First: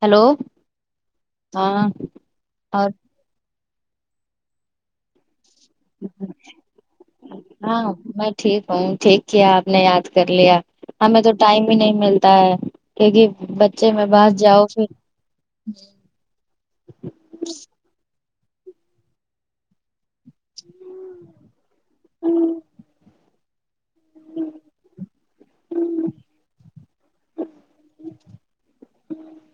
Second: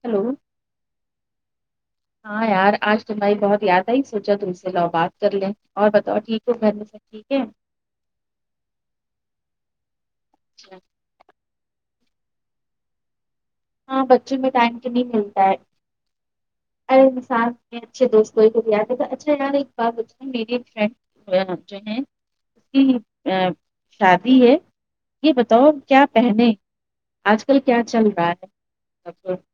hello ہاں ہاں یار اور آج تمہاری بہت یاد آئی سوچا تم سے لو بات کر لیں اور بتاؤ ٹھیک ہو گھر میں سب ٹھیک ہے ہاں میں ٹھیک ہوں ٹھیک کیا آپ نے یاد کر لیا ہمیں تو ٹائم ہی نہیں ملتا تا ہے کیونکہ بچے ہاں میں بس بچوں جاؤ ٹائم پھر ہر انسان کے اچھے دوست ضرور [unintelligible] جو ہے [unintelligible] اس کی شادی ہے یہ بتاؤ کیا پہنے آج کل کیا چل رہا ہے [unintelligible]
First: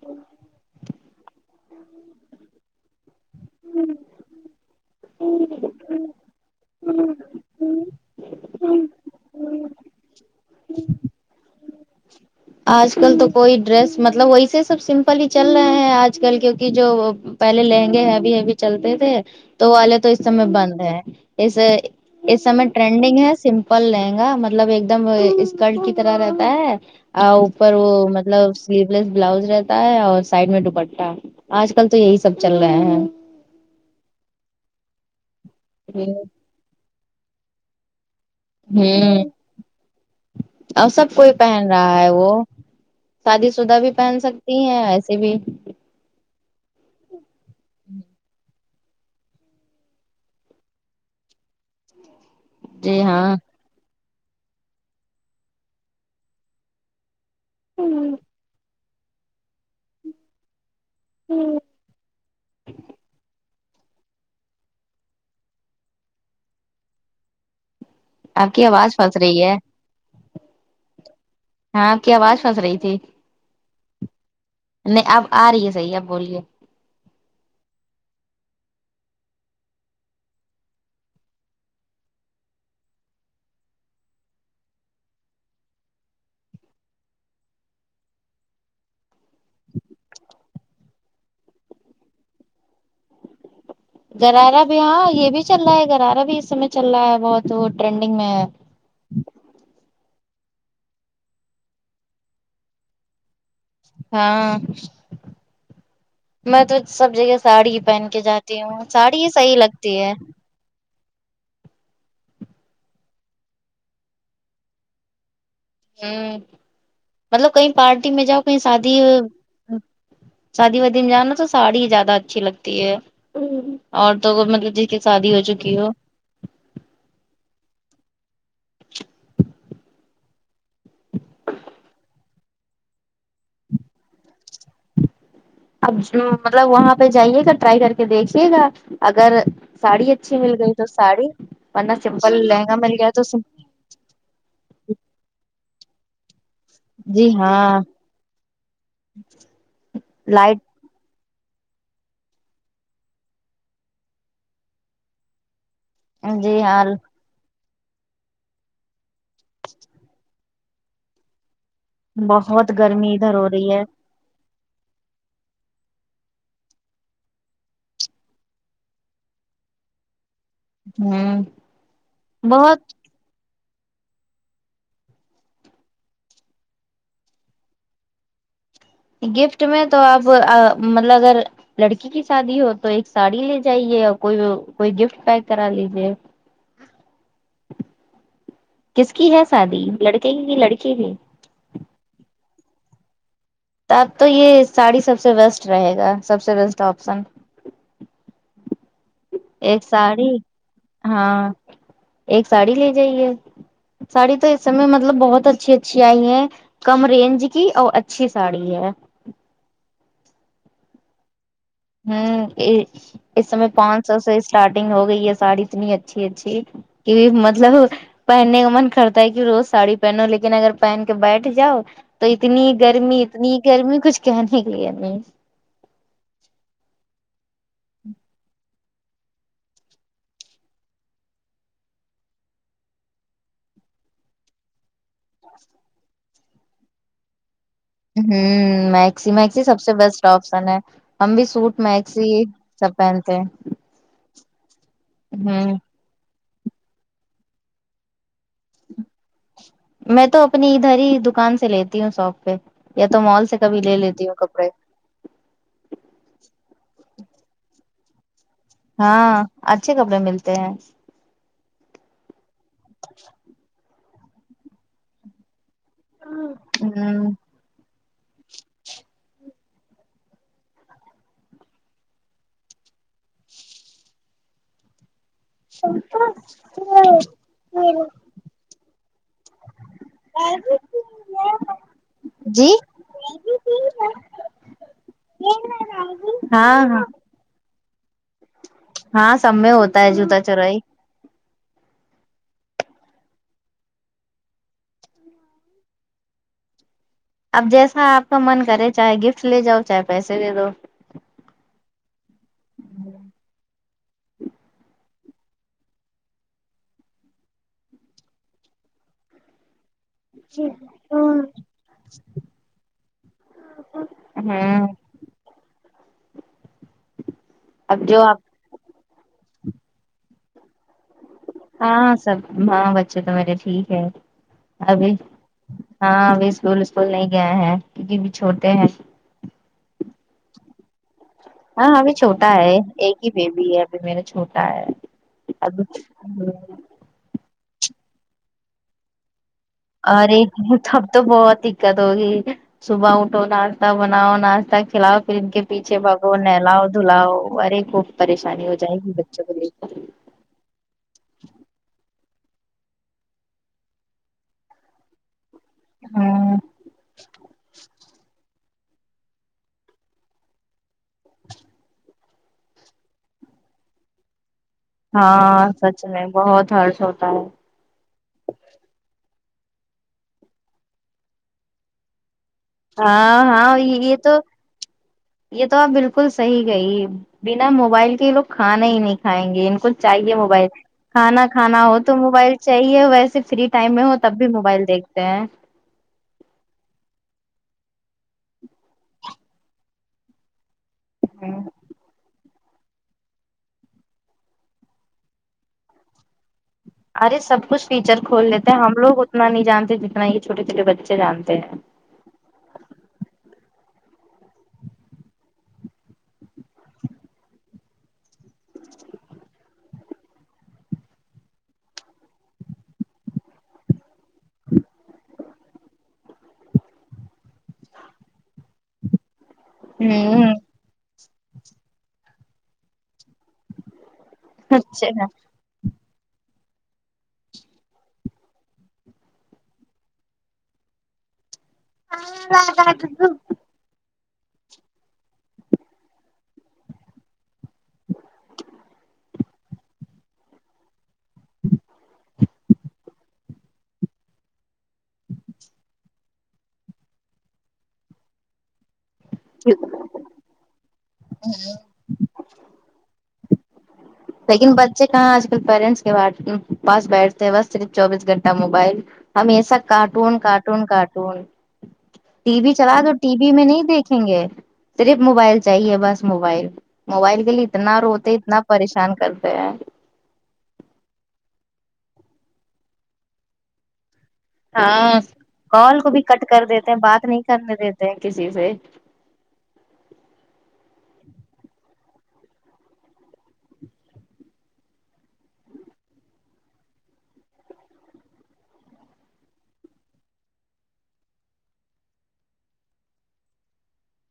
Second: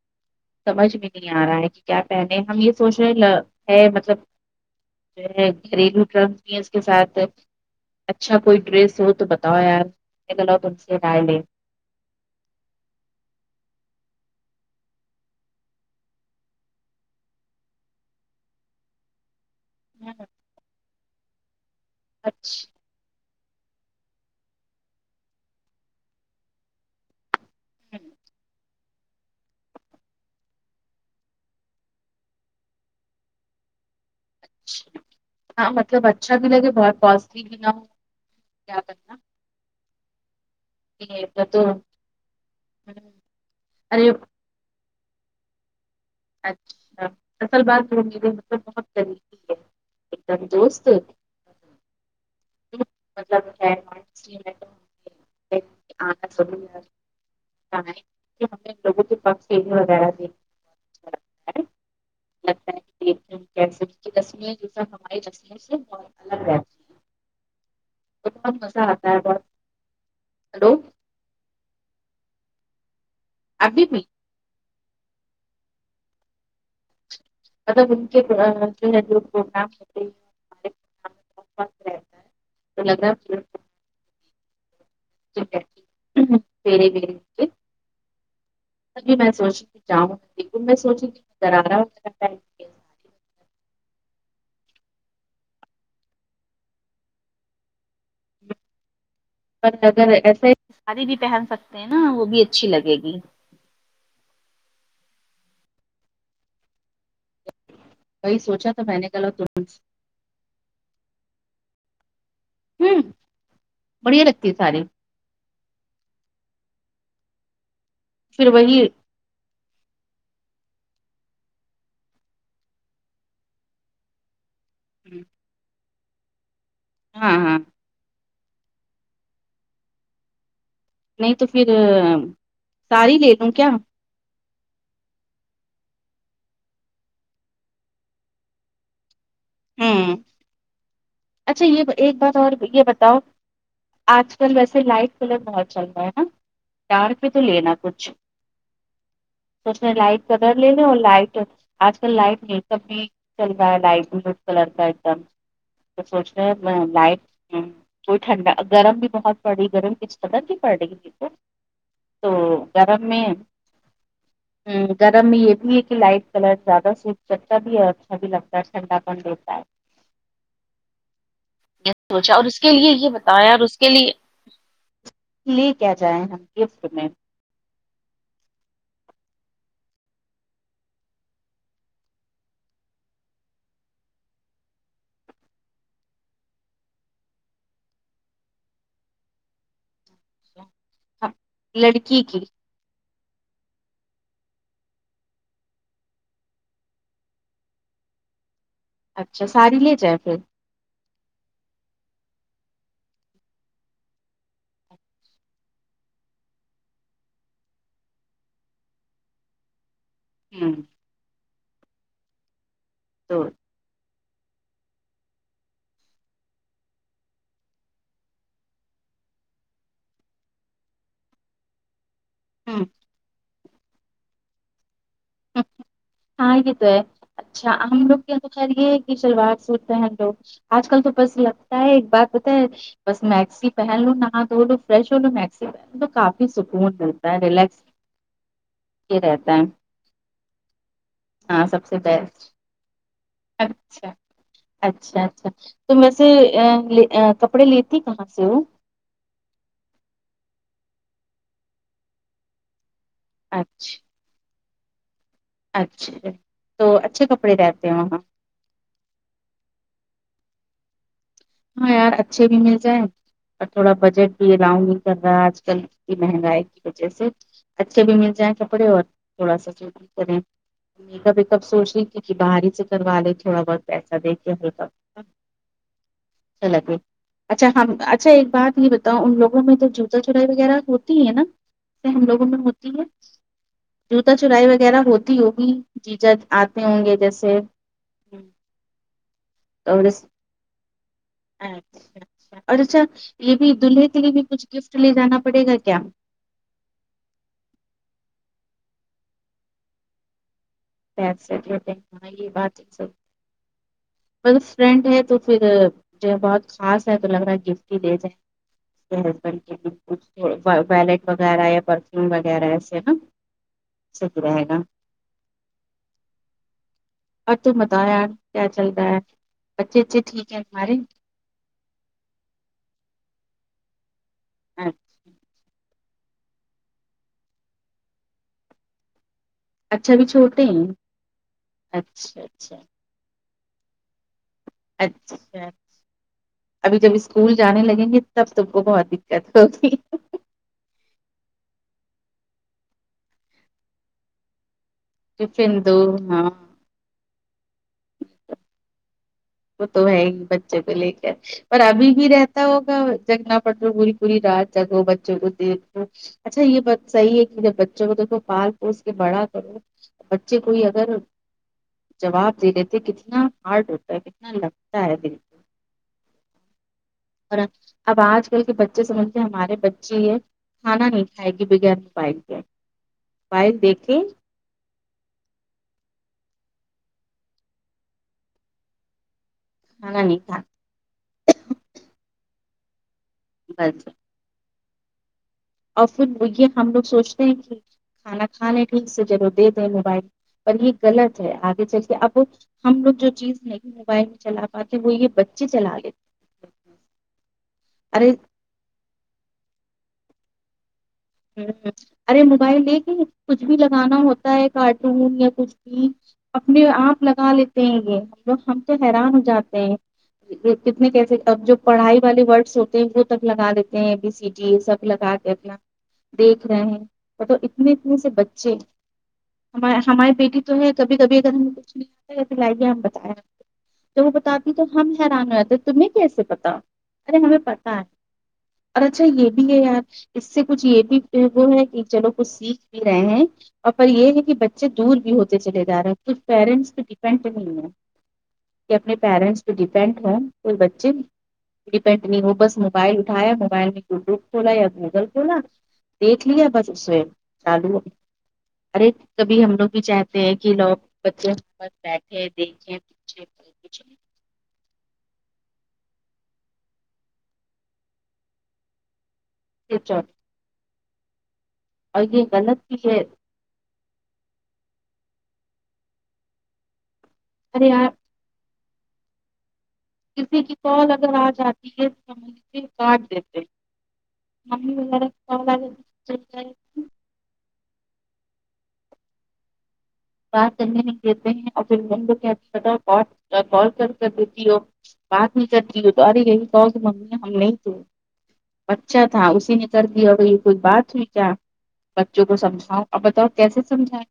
سمجھ میں نہیں آ رہا ہے کہ کیا پہنے ہم یہ سوچ رہے ہے مطلب گھریلو ٹرمز بھی ہے اس کے ساتھ اچھا کوئی ڈریس ہو تو بتاؤ یار ایک الوگ ان سے ڈال لیں آج کل تو کوئی ڈریس مطلب ویسے سب سمپل ہی چل رہے ہیں آج کل کیونکہ جو پہلے لہنگے ہیں ہیوی ہیوی چلتے تھے وہ والے تو اس سمے بند ہے اس اس سمے اچھا ٹرینڈنگ ہے سمپل لہنگا مطلب ایک دم وہ اسکرٹ کی طرح رہتا ہےاو پر وہ مطلب سلیو لیس بلاؤز رہتا ہے اور سائڈ میں ڈوپٹہ آج کل تو یہی سب چل رہا ہے ہاں مطلب اچھا بھی لگے بہت کاسٹلی بھی نہ ہو کیا کرنا ہوں اور سب یہ کوئی تو تو- پہن رہا ہے وہ ہوں، شادی شدہ بھی ارے پہن سک تی ہیں ایسے بھی اچھا اصل بات تو میرے مطلب بہت بہت قریبی ہے ایک دم دوست جی ہاں مطلب [inaudible] [inaudible] لگتا ہے [unintelligible] تو آپ بہت کی مزہ آواز آتا پھنس ہے بہت رہی ہلو ہاں آپ کی آواز پھس رہی تھی ابھی بھی نہیں اب آ رہی ہے صحیح اب بولیے [unintelligible] [unintelligible] [inaudible] [inaudible] گرارا بھی ہاں یہ بھی چل رہا ہے گرارا بھی اس سمے چل رہا ہے بہت وہ ٹرینڈنگ میں ہے پر اگر ایسے ساڑی بھی پہن سکتے ہیں نا وہ بھی اچھی لگے گی ہاں میں تو سب جگہ ساڑی ہی پہن وہی جاتی سوچا ہوں تو میں نے ساڑی ہی کہا تم صحیح لگتی ہے ہوں بڑھیا لگتی ہے ساری ہوں مطلب کہیں پارٹی میں جاؤ پھر کہیں وہی شادی شادی وادی میں جانا تو ساڑی ہی زیادہ اچھی لگتی ہے عورتوں کو مطلب جس شادی ہو چکی ہو ہاں ہاں نہیں تو پھر ساری لے لوں کیا اب مطلب وہاں پہ جائیے گا ٹرائی کر کے دیکھیے گا اگر ساڑی ہوں اچھی مل گئی تو ساڑی اچھا یہ ورنہ ایک بات سمپل اور لہنگا یہ مل گیا بتاؤ تو آج کل ویسے لائٹ کلر بہت چل رہا ہے نا ڈارک بھی جی تو ہاں لینا کچھ تو اس نے لائٹ کلر لے لائٹ آج کل لائٹ میک اپ بھی چل رہا ہے لائٹ کلر کا ایک دم تو سوچ رہے جی ہاں ہیں لائٹ ہمم کوئی ٹھنڈا گرم بھی بہت پڑ رہی ہے گرم کس قدار کی پڑ رہی ہے کیا تو بہت گرم گرمی میں ادھر ہو رہی ہے ہوں گرم میں یہ بھی ہے کہ لائٹ کلر زیادہ صرف چٹچا بھی ہے اور اچھا بھی لگتا ہے ٹھنڈا پن دیتا ہے ہوں سوچا اور اس کے لیے بہت یہ بتایا اور اس کے لیے لے کیا جائیں ہم گفٹ میں گفٹ میں تو آپ مطلب اگر لڑکی کی شادی ہو تو ایک ساڑی لے جائیے اور کوئی کوئی گفٹ پیک کرا لیجیے کس کی ہے شادی لڑکے کی کی لڑکی کی لڑکی کی تو اب تو یے ساڑی سب سے بیسٹ رہے گا سب سے بیسٹ آپسن اچھا ساری ایک لے جائیں ساڑی پھر ہاں ایک ساڑی لے جائیے ساڑی تو اس سمیے مطلب بہت اچھی اچھی آئی ہے کم رینج کی اور اچھی ساڑی ہے ہمم ہمم تو اس سمے پانچ سو سے اسٹارٹنگ ہو گئی ہے ساڑی اتنی اچھی اچھی کی مطلب پہننے کا من کرتا ہے کی روز ساڑی پہنو لیکن اگر پہن کے بیٹھ جاؤ تو اتنی ہ گرمی اتنی گرمی کچھ کہنے کے لیے نہیں ہاں یے تو ہے اچھا ہم لوگ کے یہا تو خیر یے شلوار سوٹ پہن لو آج کل تو بس لگتا ہے ایک بات بتاے بس میکسی پہن لو نہا دھولو فرش ہو لو مکسی پہنو تو کافی سکون ملتا ہے ریلکس ہمم میکسی میکسی سب سے بیسٹ آپسن ہے ہم بھی ہاں سوٹ سب سے میکسی بیسٹ سب پہنتے ہیں اچھا اچھا اچھا ہوں تم وسے آ کپڑے لے تی کہاں سے ہو میں تو اپنی ادھر ہی دکان سے لیتی ہوں ساپ پے یا تو مال سے کبھی لے اچھا لیتی ہوں کپڑے اچھا تو اچھے کپڑے رہتے ہیں وہاں ہاں اچھے کپڑے ملتے ہیں ہاں یار اچھے بھی مل جائیں اور تھوڑا بجٹ راؤنڈ کر رہا ہے آج کل مہنگائی کی وجہ ہ سے اچھے بھی مل جائیں کپڑے اور تھوڑا سا بھی کریں میکاپ ویکاپ سوچ رہی تھی کی باہرری ہی سے کروا لے تھوڑا بہت پیسہ دے کے ہلکا اچھا لگے [unintelligible] اچھا ہم اچھا ایک بات یے بتاؤں ان لوگوں میں تو جوتا چورائی وغیرہ ہوتی ہے نا ہم لوگوں میں جی ہوتی ہے جوتا چورائی وغیرہ ہوتی ہوگی جی جاجی آتے ہاں ہاں ہوں گے جیسے ہاں سب میں ہوتا اور ہے اس- جوتا چورائی اچھا اچھا اور اچھا یے بھی دلہے کے لیے بھی کچھ گفٹ لے جانا پڑے گا کیا اب جیسا آپ کا من کرے چاہے گفٹ لے جاؤ چاہے پیسے لے جاو پیسے لے لینا یے بات تو صحیح بس فرینڈ ہے تو فیر جو ہے بہت خاص ہے تو لگ رہا ہے گفٹ ہی لے جائیں اس کے ہسبینڈ کے لیے ویلٹ وغیرہ یا پرفیوم وغیرہ ایسے نا صحیح رہے گا ہوں اور تم بتاو اب جو یار آپ کیا چل رہا ہے بچے وچے ٹھیک ہے تمہارے ہاں سب ہاں بچے تو میرے ٹھیک ہے ابھی ہاں ابھی اسکول وسکول نہیں گئے ہیں کیونکی ابھی چھوٹے ہیں اچھا بھی چھوٹے ہیں ہاں ابھی اچھا چھوٹا ہے اچھا ایک ہی بیبی ہے میرا چھوٹا ہے اچھا اب ابھی جب اسکول جانے لگیں گے تب تب کو بہت دقت ہوگی ارے تب تو بہت دقت ہوگی صبح اٹھو ناشتہ بناؤ ناشتہ کھلاؤ فیر ان کے ٹفن پیھے دو بھگو ہاں نہلاؤ دھلاؤ ارے خوب پریشانی ہو جائے گی بچوں کو لے وہ کے تو ہے ہی بچ بچو کو لے کر پر ابھی بھی رہتا ہوگا جگنا پٹ پوری پوری رات جگو بچوں کو دیکھو ہاں اچھا یے بات صحی ہے کی جب بچوں کو دیک پال اس کے بڑا کرو بچے کوئی اگر جواب دے دیتے کتنا ہارڈ ہوتا ہے کتنا لگتا ہے دل کو ہاں سچ میں بہت ہارڈ ہوتا ہے اور اب آج کل کے بچے سمجھتے ہیں ہمارے بچے یہ کھانا نہیں کھائے گی بغیر موبائل کے ہاں ہاں موبائل یہ یہ دیکھے تو یہ تو آپ بلکل صحی گئی بنا موبائل کے یہ لوگ کھانا ہی نہیں کھائیں گے کھانا چاہیے نہیں کھا موبائل کھانا کھانا ہو تو موبائل چاہیے ویسے فری ٹائم میں بس ہو تب بھی موبائل دیکھتے ہیں اور پھر یہ ہم لوگ سوچتے ہیں کہ کھانا کھانے ٹھیک سے تو دے دیں موبائل پر یہ غلط ہے آگے چل کے آپ ہم لوگ جو چیز نہیں موبائل میں چلا پاتے وہ یہ بچے چلا لیتے ارے سب کچھ فیچر ارے کھول لیتے ہیں ہم لوگ اتنا نہیں جانتے جتنا یہ چوٹے چھوٹے بچے جانتے ارے موبائل دیک کےیں کچھ بھی لگانا ہوتا ہے کارٹون یا کچھ بھی اپنے آپ لگا لیتے ہیں یہ ہم لوگ ہم تو حیران ہو جاتے ہیں کتنے کیسے اب جو پڑھائی والے ورڈس ہوتے ہیں وہ تک لگا دیتے ہیں بی سی جی سب لگا اتنا دیکھ رہے ہیں ب اتنے اتنے سے بچے ہم ہیں ہماری ہوں بیٹی تو ہے کبھی کبھی اگر ہم کچھ نہیں ہم بتاائے تو وہ بتا تو ہم اچھا حیران رہتے تمیں کیسے پتا ارے ہمیں پتا ہے اور اچھا یہ بھی ہے اس سے کچھ یہ بھی وہ ہے کہ چلو کچھ سیکھ بھی رہے ہیں اور یہ ہے کہ بچے دور بھی ہوتے چلے جا رہے ہیں کچھ پیرنٹس پہ ڈیپینڈ نہیں ہے کہ اپنے پیرنٹس پہ ڈیپینڈ ہوں کوئی بچے ڈیپینڈ نہیں ہو بس موبائل اٹھایا موبائل میں گوگل کھولا یا گوگل ہنا دیکھ لیا بس اس میں چالو ارے کبھی ہم لوگ بھی چاہ کہ لوگ بچے بیٹھے دیکھیں پوچھیں لیکن بچے کہاں آج کل پیرنٹس کے پاس بیٹھتے ہیں بس صرف چوبیس گھنٹہ موبائل ہمیسا کچھ اور کارٹون کارٹون کارٹون یہ ٹی وی غلط چلا بھی تو ہے ٹی وی میں نہیں دیکھیں گے صرف موبائل چاہیے بس موبائل موبائل کے لیے ارے اتنا یار روتے اتنا پریش چان کرتے ہیں کسی کی کال اگر آ جاتی ہے ہم سے کاٹ دیتے ہیں ممی ہاں وغیرہ کی آ کال کو بھی کٹ کر دیتے ہیں جاتی ہے بات نہیں کرنے دیتے ہیں کسی سے بات کرنے ل لیتے ہیں اور پھر ان لو اچھ کال کر کر دیتی ہو بات نہیں کرتی ہو تو ارے یہی کہو کہ ممی ہم نہیں تو اچھا تھا اسی نے کر دیا بھائی کوئی بات ہوئی کیا بچوں کو سمجھاؤ اور بتاؤ کیس سمجھائیں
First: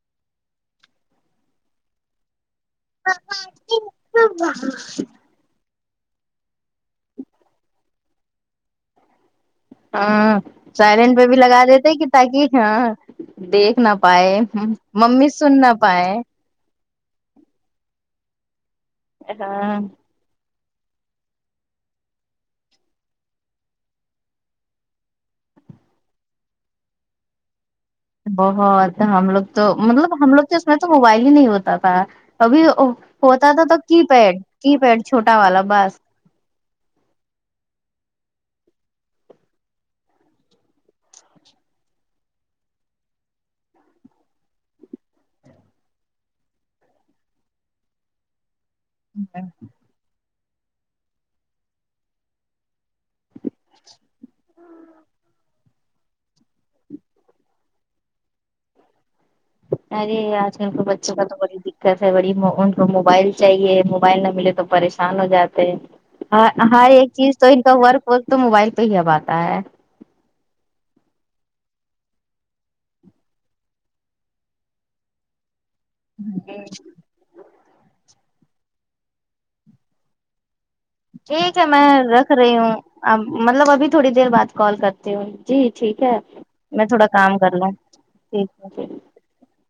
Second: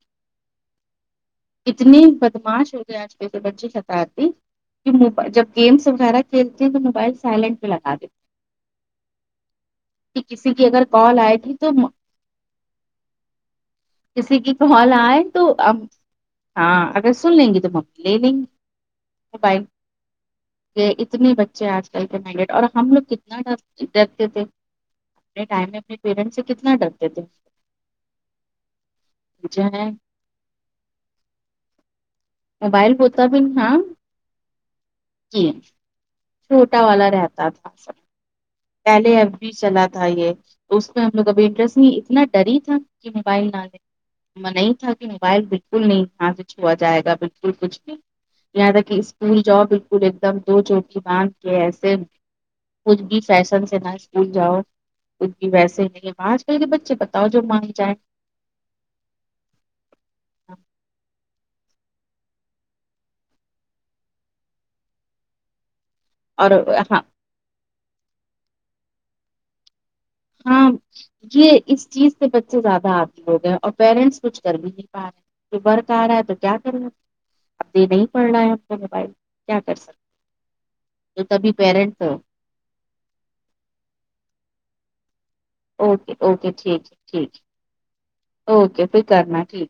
اتنی بدماش ہو گئے آج کل کے بچی ست آتی کہ م جب گیمس وغیرہ کھیلتے ہیں تو موبائل سائلنٹ بھیہ لگا دیتے کہ ہاں کسی کی اگر سائلینٹ کال پہ بھی آئے گی لگا تو دیتے م- کہ تاکہ ہاں دیکھ نہ پائے کسی کی کال آئے ممی تو سن نہ اب پائے ہاں اگر سن لیں گی تو لے لیں گے بائے ہاں کہ اتنے بچے آج کل کے مڈٹ اور ہم لوگ کتنا ڈھتے تھے اپنے ٹائم میں اپنے پیرنٹس سے کتنا ڈرتے تھے بہت ہم لوگ جو تو ہے مطلب ہم لوگ تو اس میں تو موبائل ہی نہیں ہوتا تھا ابھی موبائل بھی ہوتا نہیں، تھا تو ہاں کی پیڈ کی پیڈ چھوٹا کہ والا بس چھوٹا والا رہتا تھا سب پہلے اب بھی چلا تھا یہ تو اس میں ہم لوگ ابھی انٹرسٹ نہیں اتنا ڈر تھا کہ موبائل نہ لیں نہیں تھا کہ موبائل بالکل نہیں یہاں سے چھوا جائے گا بالکل کچھ بھی یہاں تک کہ اسکول جاؤ بالکل ایک دم دو چوک کی مانگ کے ایسے ک سیشن سے نہ اسکول جاؤ کچھ بھی ویسے نہیں ہے آج کل کے بچے بتاؤ جو مانگ جائے ارے آج کل کے بچوں کا تو بڑی دقت ہے بڑی ان کو موبائل چاہیے موبائل نہ ملے تو پریشان آان ہو جاتے اور ہر ہاں ایک چیز تو ان کا ورک ورک تو موبائل پہ ہی ہب آتا ہے ہاں یہ اس چیز سے بچے زیادہ آتی ہو گئے اور پیرنٹس کچھ کر بھی نہیں پا رہے برک آ رہا ہے تو کیا کرنا اب د نہیں پڑھنا ہے آ کو موبائل کیا کر سکتے تو ٹھیک تبھی ہے میں پیرنٹس رکھ رہی ہوں اب مطلب ابھی تھوڑی دیر بعد کال کرتی ہوں جی ٹھیک اوکے ہے اوکے میں ٹھیک ہے تھوڑا ٹھیک کام کر لوں ٹھیک ہے اوکے ٹیک پھر کرنا ٹھیک